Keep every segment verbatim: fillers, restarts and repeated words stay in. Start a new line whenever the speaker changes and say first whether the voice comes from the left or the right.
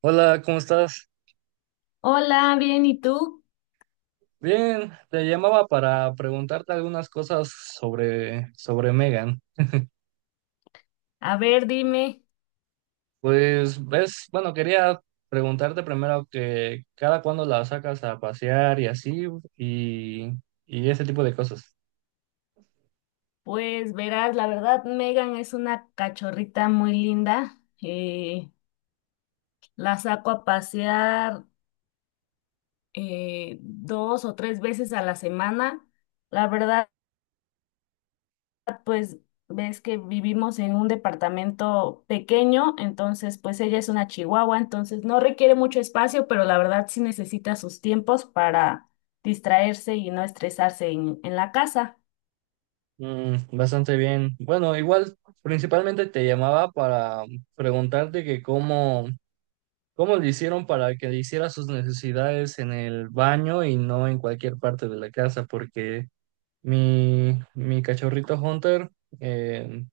right: Hola, ¿cómo estás?
left: Hola, bien, ¿y tú?
right: Bien, te llamaba para preguntarte algunas cosas sobre, sobre Megan.
left: A ver, dime,
right: Pues ves, bueno, quería preguntarte primero que cada cuándo la sacas a pasear y así, y, y ese tipo de cosas.
left: pues verás, la verdad, Megan es una cachorrita muy linda. Eh, la saco a pasear eh, dos o tres veces a la semana. La verdad, pues ves que vivimos en un departamento pequeño, entonces pues ella es una chihuahua, entonces no requiere mucho espacio, pero la verdad sí necesita sus tiempos para distraerse y no estresarse en en la casa.
right: Mm, bastante bien. Bueno, igual principalmente te llamaba para preguntarte que cómo, cómo le hicieron para que le hiciera sus necesidades en el baño y no en cualquier parte de la casa, porque Mi, mi cachorrito Hunter eh,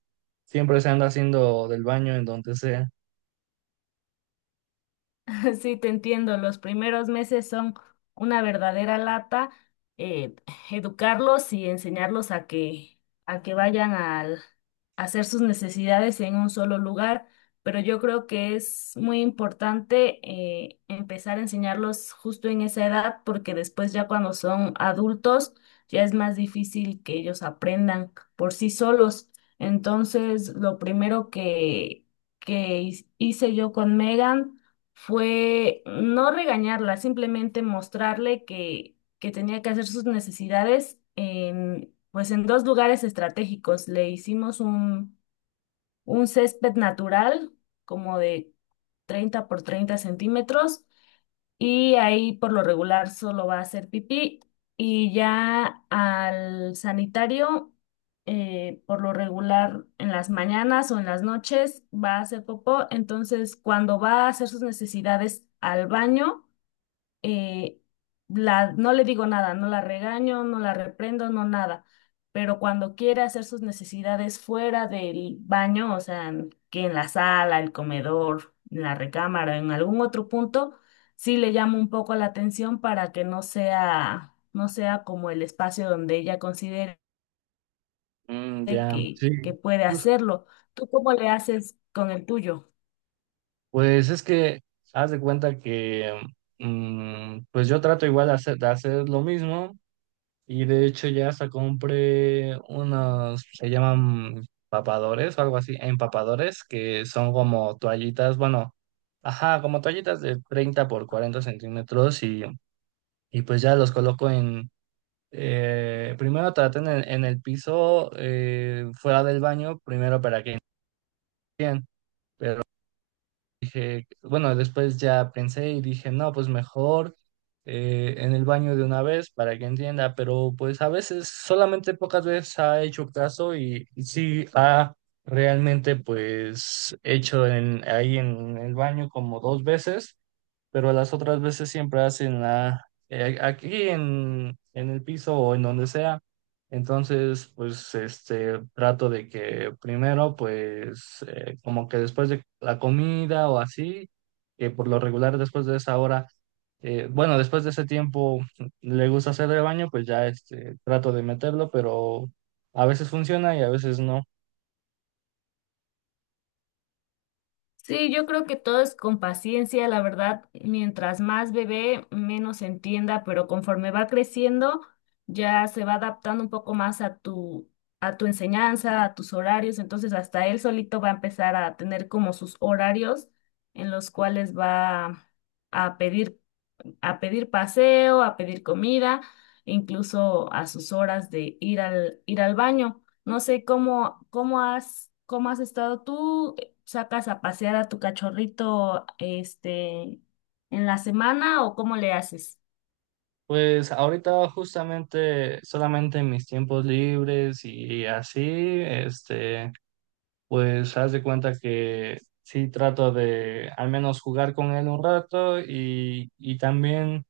right: siempre se anda haciendo del baño en donde sea.
left: Sí, te entiendo. Los primeros meses son una verdadera lata. eh, Educarlos y enseñarlos a que, a que vayan al- a hacer sus necesidades en un solo lugar. Pero yo creo que es muy importante eh, empezar a enseñarlos justo en esa edad, porque después ya cuando son adultos ya es más difícil que ellos aprendan por sí solos. Entonces, lo primero que, que hice yo con Megan fue no regañarla, simplemente mostrarle que, que tenía que hacer sus necesidades en, pues en dos lugares estratégicos. Le hicimos un, un césped natural como de treinta por treinta centímetros y ahí por lo regular solo va a hacer pipí y ya al sanitario eh, por lo regular en las mañanas o en las noches va a hacer popó, entonces cuando va a hacer sus necesidades al baño, eh, la, no le digo nada, no la regaño, no la reprendo, no nada, pero cuando quiere hacer sus necesidades fuera del baño, o sea, en- que en la sala, el comedor, en la recámara, en algún otro punto, sí le llamo un poco la atención para que no sea, no sea como el espacio donde ella considere
right: Mm, ya,
left: que, que
right: sí.
left: puede
right: Pues,
left: hacerlo. ¿Tú cómo le haces con el tuyo?
right: pues es que haz de cuenta que mm, pues yo trato igual de hacer, de hacer lo mismo, y de hecho ya hasta compré unos, se llaman papadores o algo así, empapadores, que son como toallitas, bueno, ajá, como toallitas de treinta por cuarenta centímetros, y, y pues ya los coloco. Eh, primero traten en, en el piso, eh, fuera del baño, primero para que dije, bueno, después ya pensé y dije, no, pues mejor eh, en el baño de una vez para que entienda, pero pues a veces solamente pocas veces ha hecho caso, y, y sí ha realmente pues hecho en, ahí en el baño como dos veces. Pero las otras veces siempre hacen la, eh, aquí en, en el piso o en donde sea. Entonces, pues, este, trato de que primero, pues, eh, como que después de la comida o así, que por lo regular después de esa hora, eh, bueno, después de ese tiempo le gusta hacer el baño, pues ya, este, trato de meterlo, pero a veces funciona y a veces no.
left: Sí, yo creo que todo es con paciencia, la verdad, mientras más bebé, menos entienda, pero conforme va creciendo, ya se va adaptando un poco más a tu, a tu enseñanza, a tus horarios, entonces hasta él solito va a empezar a tener como sus horarios en los cuales va a pedir a pedir paseo, a pedir comida, incluso a sus horas de ir al, ir al baño. No sé cómo, cómo has, cómo has estado tú, sacas a pasear a tu cachorrito, este, en la semana o cómo le haces.
right: Pues ahorita justamente solamente en mis tiempos libres y así, este, pues haz de cuenta que sí trato de al menos jugar con él un rato, y, y también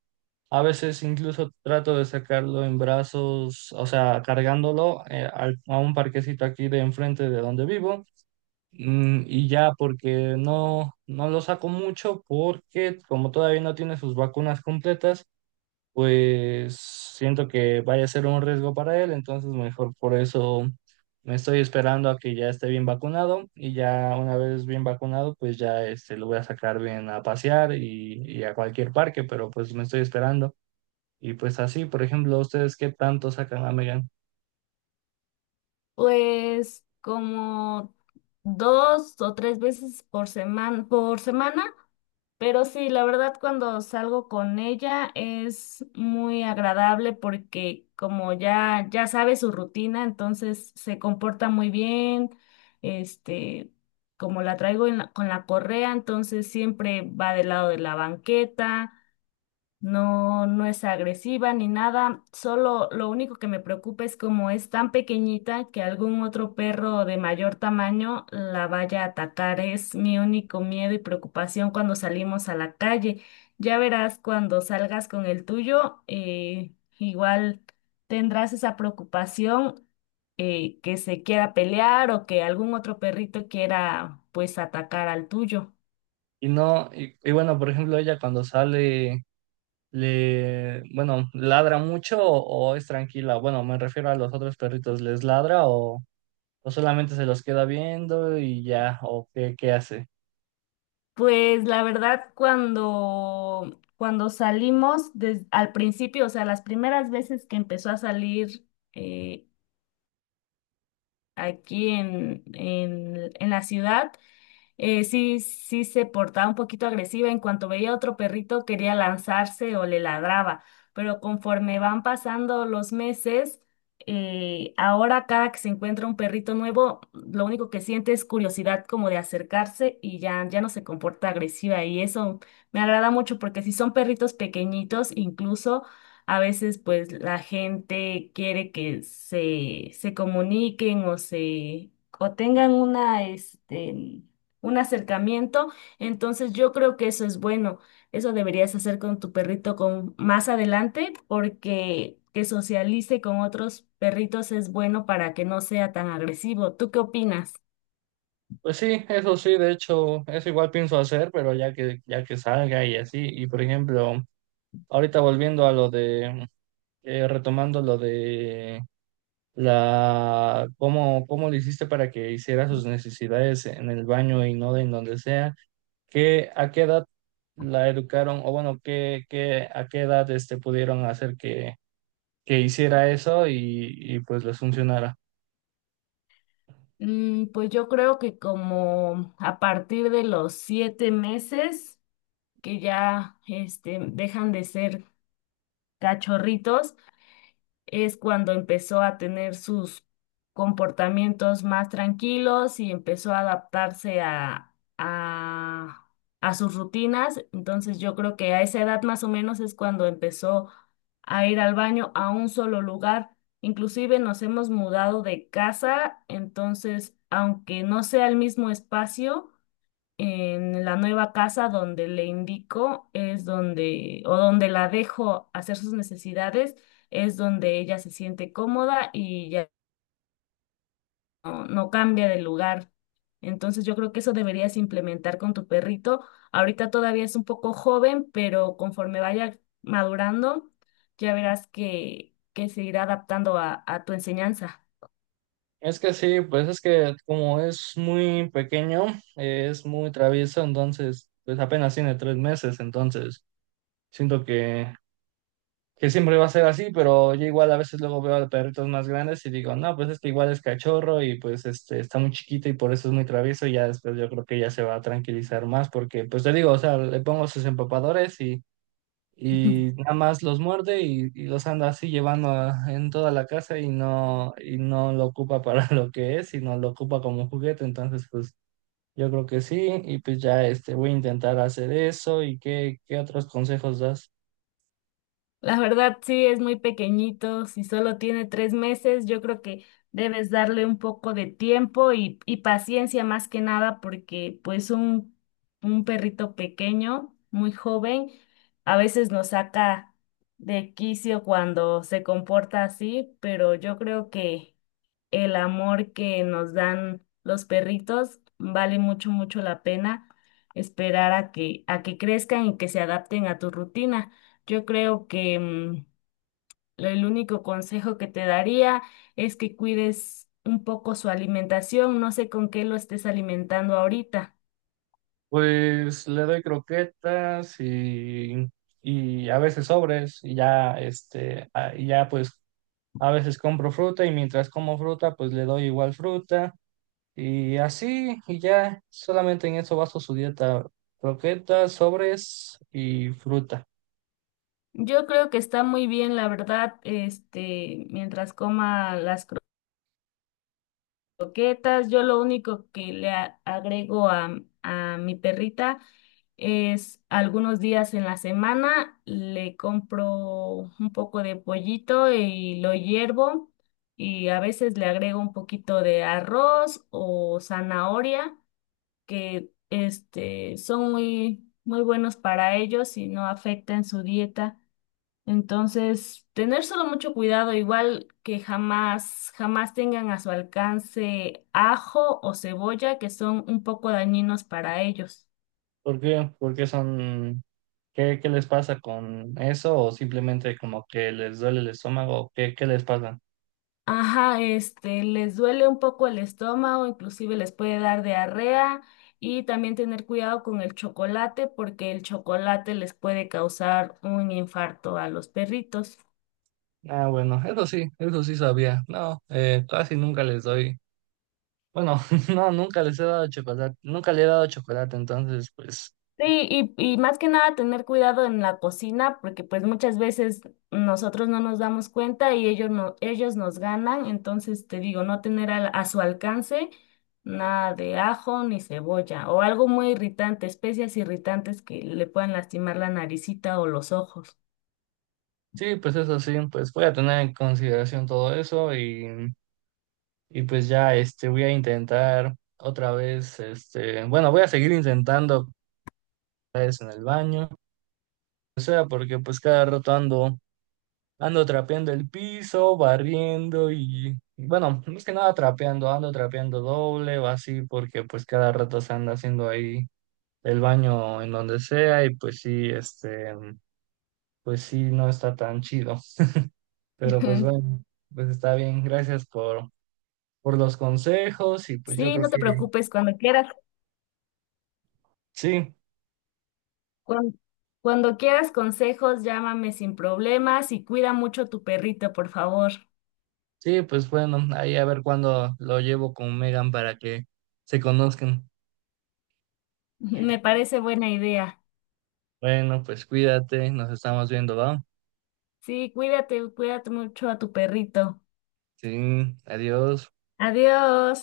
right: a veces incluso trato de sacarlo en brazos, o sea, cargándolo eh, al- a un parquecito aquí de enfrente de donde vivo. Mm, y ya, porque no, no lo saco mucho porque como todavía no tiene sus vacunas completas, pues siento que vaya a ser un riesgo para él, entonces mejor por eso me estoy esperando a que ya esté bien vacunado, y ya una vez bien vacunado, pues ya este, lo voy a sacar bien a pasear y, y a cualquier parque, pero pues me estoy esperando. Y pues así, por ejemplo, ¿ustedes qué tanto sacan a Megan?
left: Pues como dos o tres veces por semana, por semana, pero sí, la verdad cuando salgo con ella es muy agradable porque como ya ya sabe su rutina, entonces se comporta muy bien, este, como la traigo en la- con la correa, entonces siempre va del lado de la banqueta. No, no es agresiva ni nada, solo lo único que me preocupa es como es tan pequeñita que algún otro perro de mayor tamaño la vaya a atacar. Es mi único miedo y preocupación cuando salimos a la calle. Ya verás cuando salgas con el tuyo, eh, igual tendrás esa preocupación, eh, que se quiera pelear o que algún otro perrito quiera pues atacar al tuyo.
right: Y no, y, y bueno, por ejemplo, ella cuando sale, le, bueno, ladra mucho o, o es tranquila. Bueno, me refiero a los otros perritos, ¿les ladra o... o solamente se los queda viendo y ya, o qué, qué hace?
left: Pues la verdad, cuando, cuando salimos des- al principio, o sea, las primeras veces que empezó a salir eh, aquí en, en, en la ciudad, eh, sí, sí se portaba un poquito agresiva. En cuanto veía a otro perrito, quería lanzarse o le ladraba. Pero conforme van pasando los meses, eh, ahora cada que se encuentra un perrito nuevo, lo único que siente es curiosidad como de acercarse y ya, ya no se comporta agresiva. Y eso me agrada mucho porque si son perritos pequeñitos, incluso a veces pues la gente quiere que se, se comuniquen o se o tengan una, este, un acercamiento. Entonces yo creo que eso es bueno. Eso deberías hacer con tu perrito con más adelante porque que socialice con otros perritos es bueno para que no sea tan agresivo. ¿Tú qué opinas?
right: Pues sí, eso sí, de hecho, eso igual pienso hacer, pero ya que, ya que salga y así, y por ejemplo, ahorita volviendo a lo de, eh, retomando lo de la, cómo, cómo le hiciste para que hiciera sus necesidades en el baño y no en donde sea, ¿qué, ¿a qué edad la educaron? O bueno, qué, qué, ¿a qué edad este, pudieron hacer que, que hiciera eso y, y pues les funcionara?
left: Mm, pues yo creo que como a partir de los siete meses que ya este, dejan de ser cachorritos, es cuando empezó a tener sus comportamientos más tranquilos y empezó a adaptarse a, a, a sus rutinas. Entonces yo creo que a esa edad más o menos es cuando empezó a ir al baño a un solo lugar. Inclusive nos hemos mudado de casa, entonces aunque no sea el mismo espacio, en la nueva casa donde le indico es donde, o donde la dejo hacer sus necesidades, es donde ella se siente cómoda y ya no, no cambia de lugar. Entonces yo creo que eso deberías implementar con tu perrito. Ahorita todavía es un poco joven, pero conforme vaya madurando, ya verás que, que se irá adaptando a, a tu enseñanza.
right: Es que sí, pues es que como es muy pequeño, eh, es muy travieso, entonces, pues apenas tiene tres meses, entonces siento que, que siempre va a ser así, pero yo igual a veces luego veo a perritos más grandes y digo, no, pues este igual es cachorro y pues este está muy chiquito, y por eso es muy travieso, y ya después yo creo que ya se va a tranquilizar más porque, pues te digo, o sea, le pongo sus empapadores, y nada más los muerde, y, y los anda así llevando a- en toda la casa, y no, y no lo ocupa para lo que es, sino lo ocupa como juguete. Entonces, pues yo creo que sí, y pues ya este, voy a intentar hacer eso. ¿Y qué, qué otros consejos das?
left: La verdad, sí, es muy pequeñito. Si solo tiene tres meses, yo creo que debes darle un poco de tiempo y, y paciencia más que nada, porque pues un, un perrito pequeño, muy joven, a veces nos saca de quicio cuando se comporta así, pero yo creo que el amor que nos dan los perritos vale mucho, mucho la pena esperar a que, a que crezcan y que se adapten a tu rutina. Yo creo que mm, el único consejo que te daría es que cuides un poco su alimentación. No sé con qué lo estés alimentando ahorita.
right: Pues le doy croquetas, y, y a veces sobres, y ya este, a- y ya pues a veces compro fruta, y mientras como fruta, pues le doy igual fruta. Y así, y ya solamente en eso baso su dieta: croquetas, sobres y fruta.
left: Yo creo que está muy bien, la verdad, este, mientras coma las croquetas. Yo lo único que le a- agrego a, a mi perrita es algunos días en la semana le compro un poco de pollito y lo hiervo y a veces le agrego un poquito de arroz o zanahoria que este, son muy, muy buenos para ellos y no afectan su dieta. Entonces, tener solo mucho cuidado, igual que jamás, jamás tengan a su alcance ajo o cebolla, que son un poco dañinos para ellos.
right: ¿Por qué? Porque son, ¿qué, qué les pasa con eso? ¿O simplemente como que les duele el estómago? ¿Qué, qué les pasa?
left: Ajá, este, les duele un poco el estómago, inclusive les puede dar diarrea y también tener cuidado con el chocolate porque el chocolate les puede causar un infarto a los perritos.
right: Ah, bueno, eso sí, eso sí sabía. No, eh, casi nunca les doy. Bueno, no, nunca les he dado chocolate, nunca le he dado chocolate, entonces, pues,
left: Sí, y, y más que nada tener cuidado en la cocina, porque pues muchas veces nosotros no nos damos cuenta y ellos no, ellos nos ganan, entonces te digo, no tener al- a, su alcance nada de ajo ni cebolla o algo muy irritante, especias irritantes que le puedan lastimar la naricita o los ojos.
right: sí, pues eso sí, pues voy a tener en consideración todo eso. y... Y pues ya, este, voy a intentar otra vez, este, bueno, voy a seguir intentando otra vez en el baño, o sea, porque pues cada rato ando, ando trapeando el piso, barriendo y, bueno, más que nada trapeando, ando trapeando doble o así, porque pues cada rato se anda haciendo ahí el baño en donde sea, y pues sí, este, pues sí, no está tan chido, pero pues
left: Ujú.
right: bueno, pues está bien, gracias por, por los consejos, y pues yo
left: Sí,
right: creo
left: no te
right: que
left: preocupes, cuando quieras,
right: sí.
left: cuan- cuando quieras consejos, llámame sin problemas y cuida mucho tu perrito, por favor.
right: Sí, pues bueno, ahí a ver cuándo lo llevo con Megan para que se conozcan.
left: Me parece buena idea.
right: Bueno, pues cuídate, nos estamos viendo, ¿va?
left: Sí, cuídate, cuídate mucho a tu perrito.
right: Sí, adiós.
left: Adiós.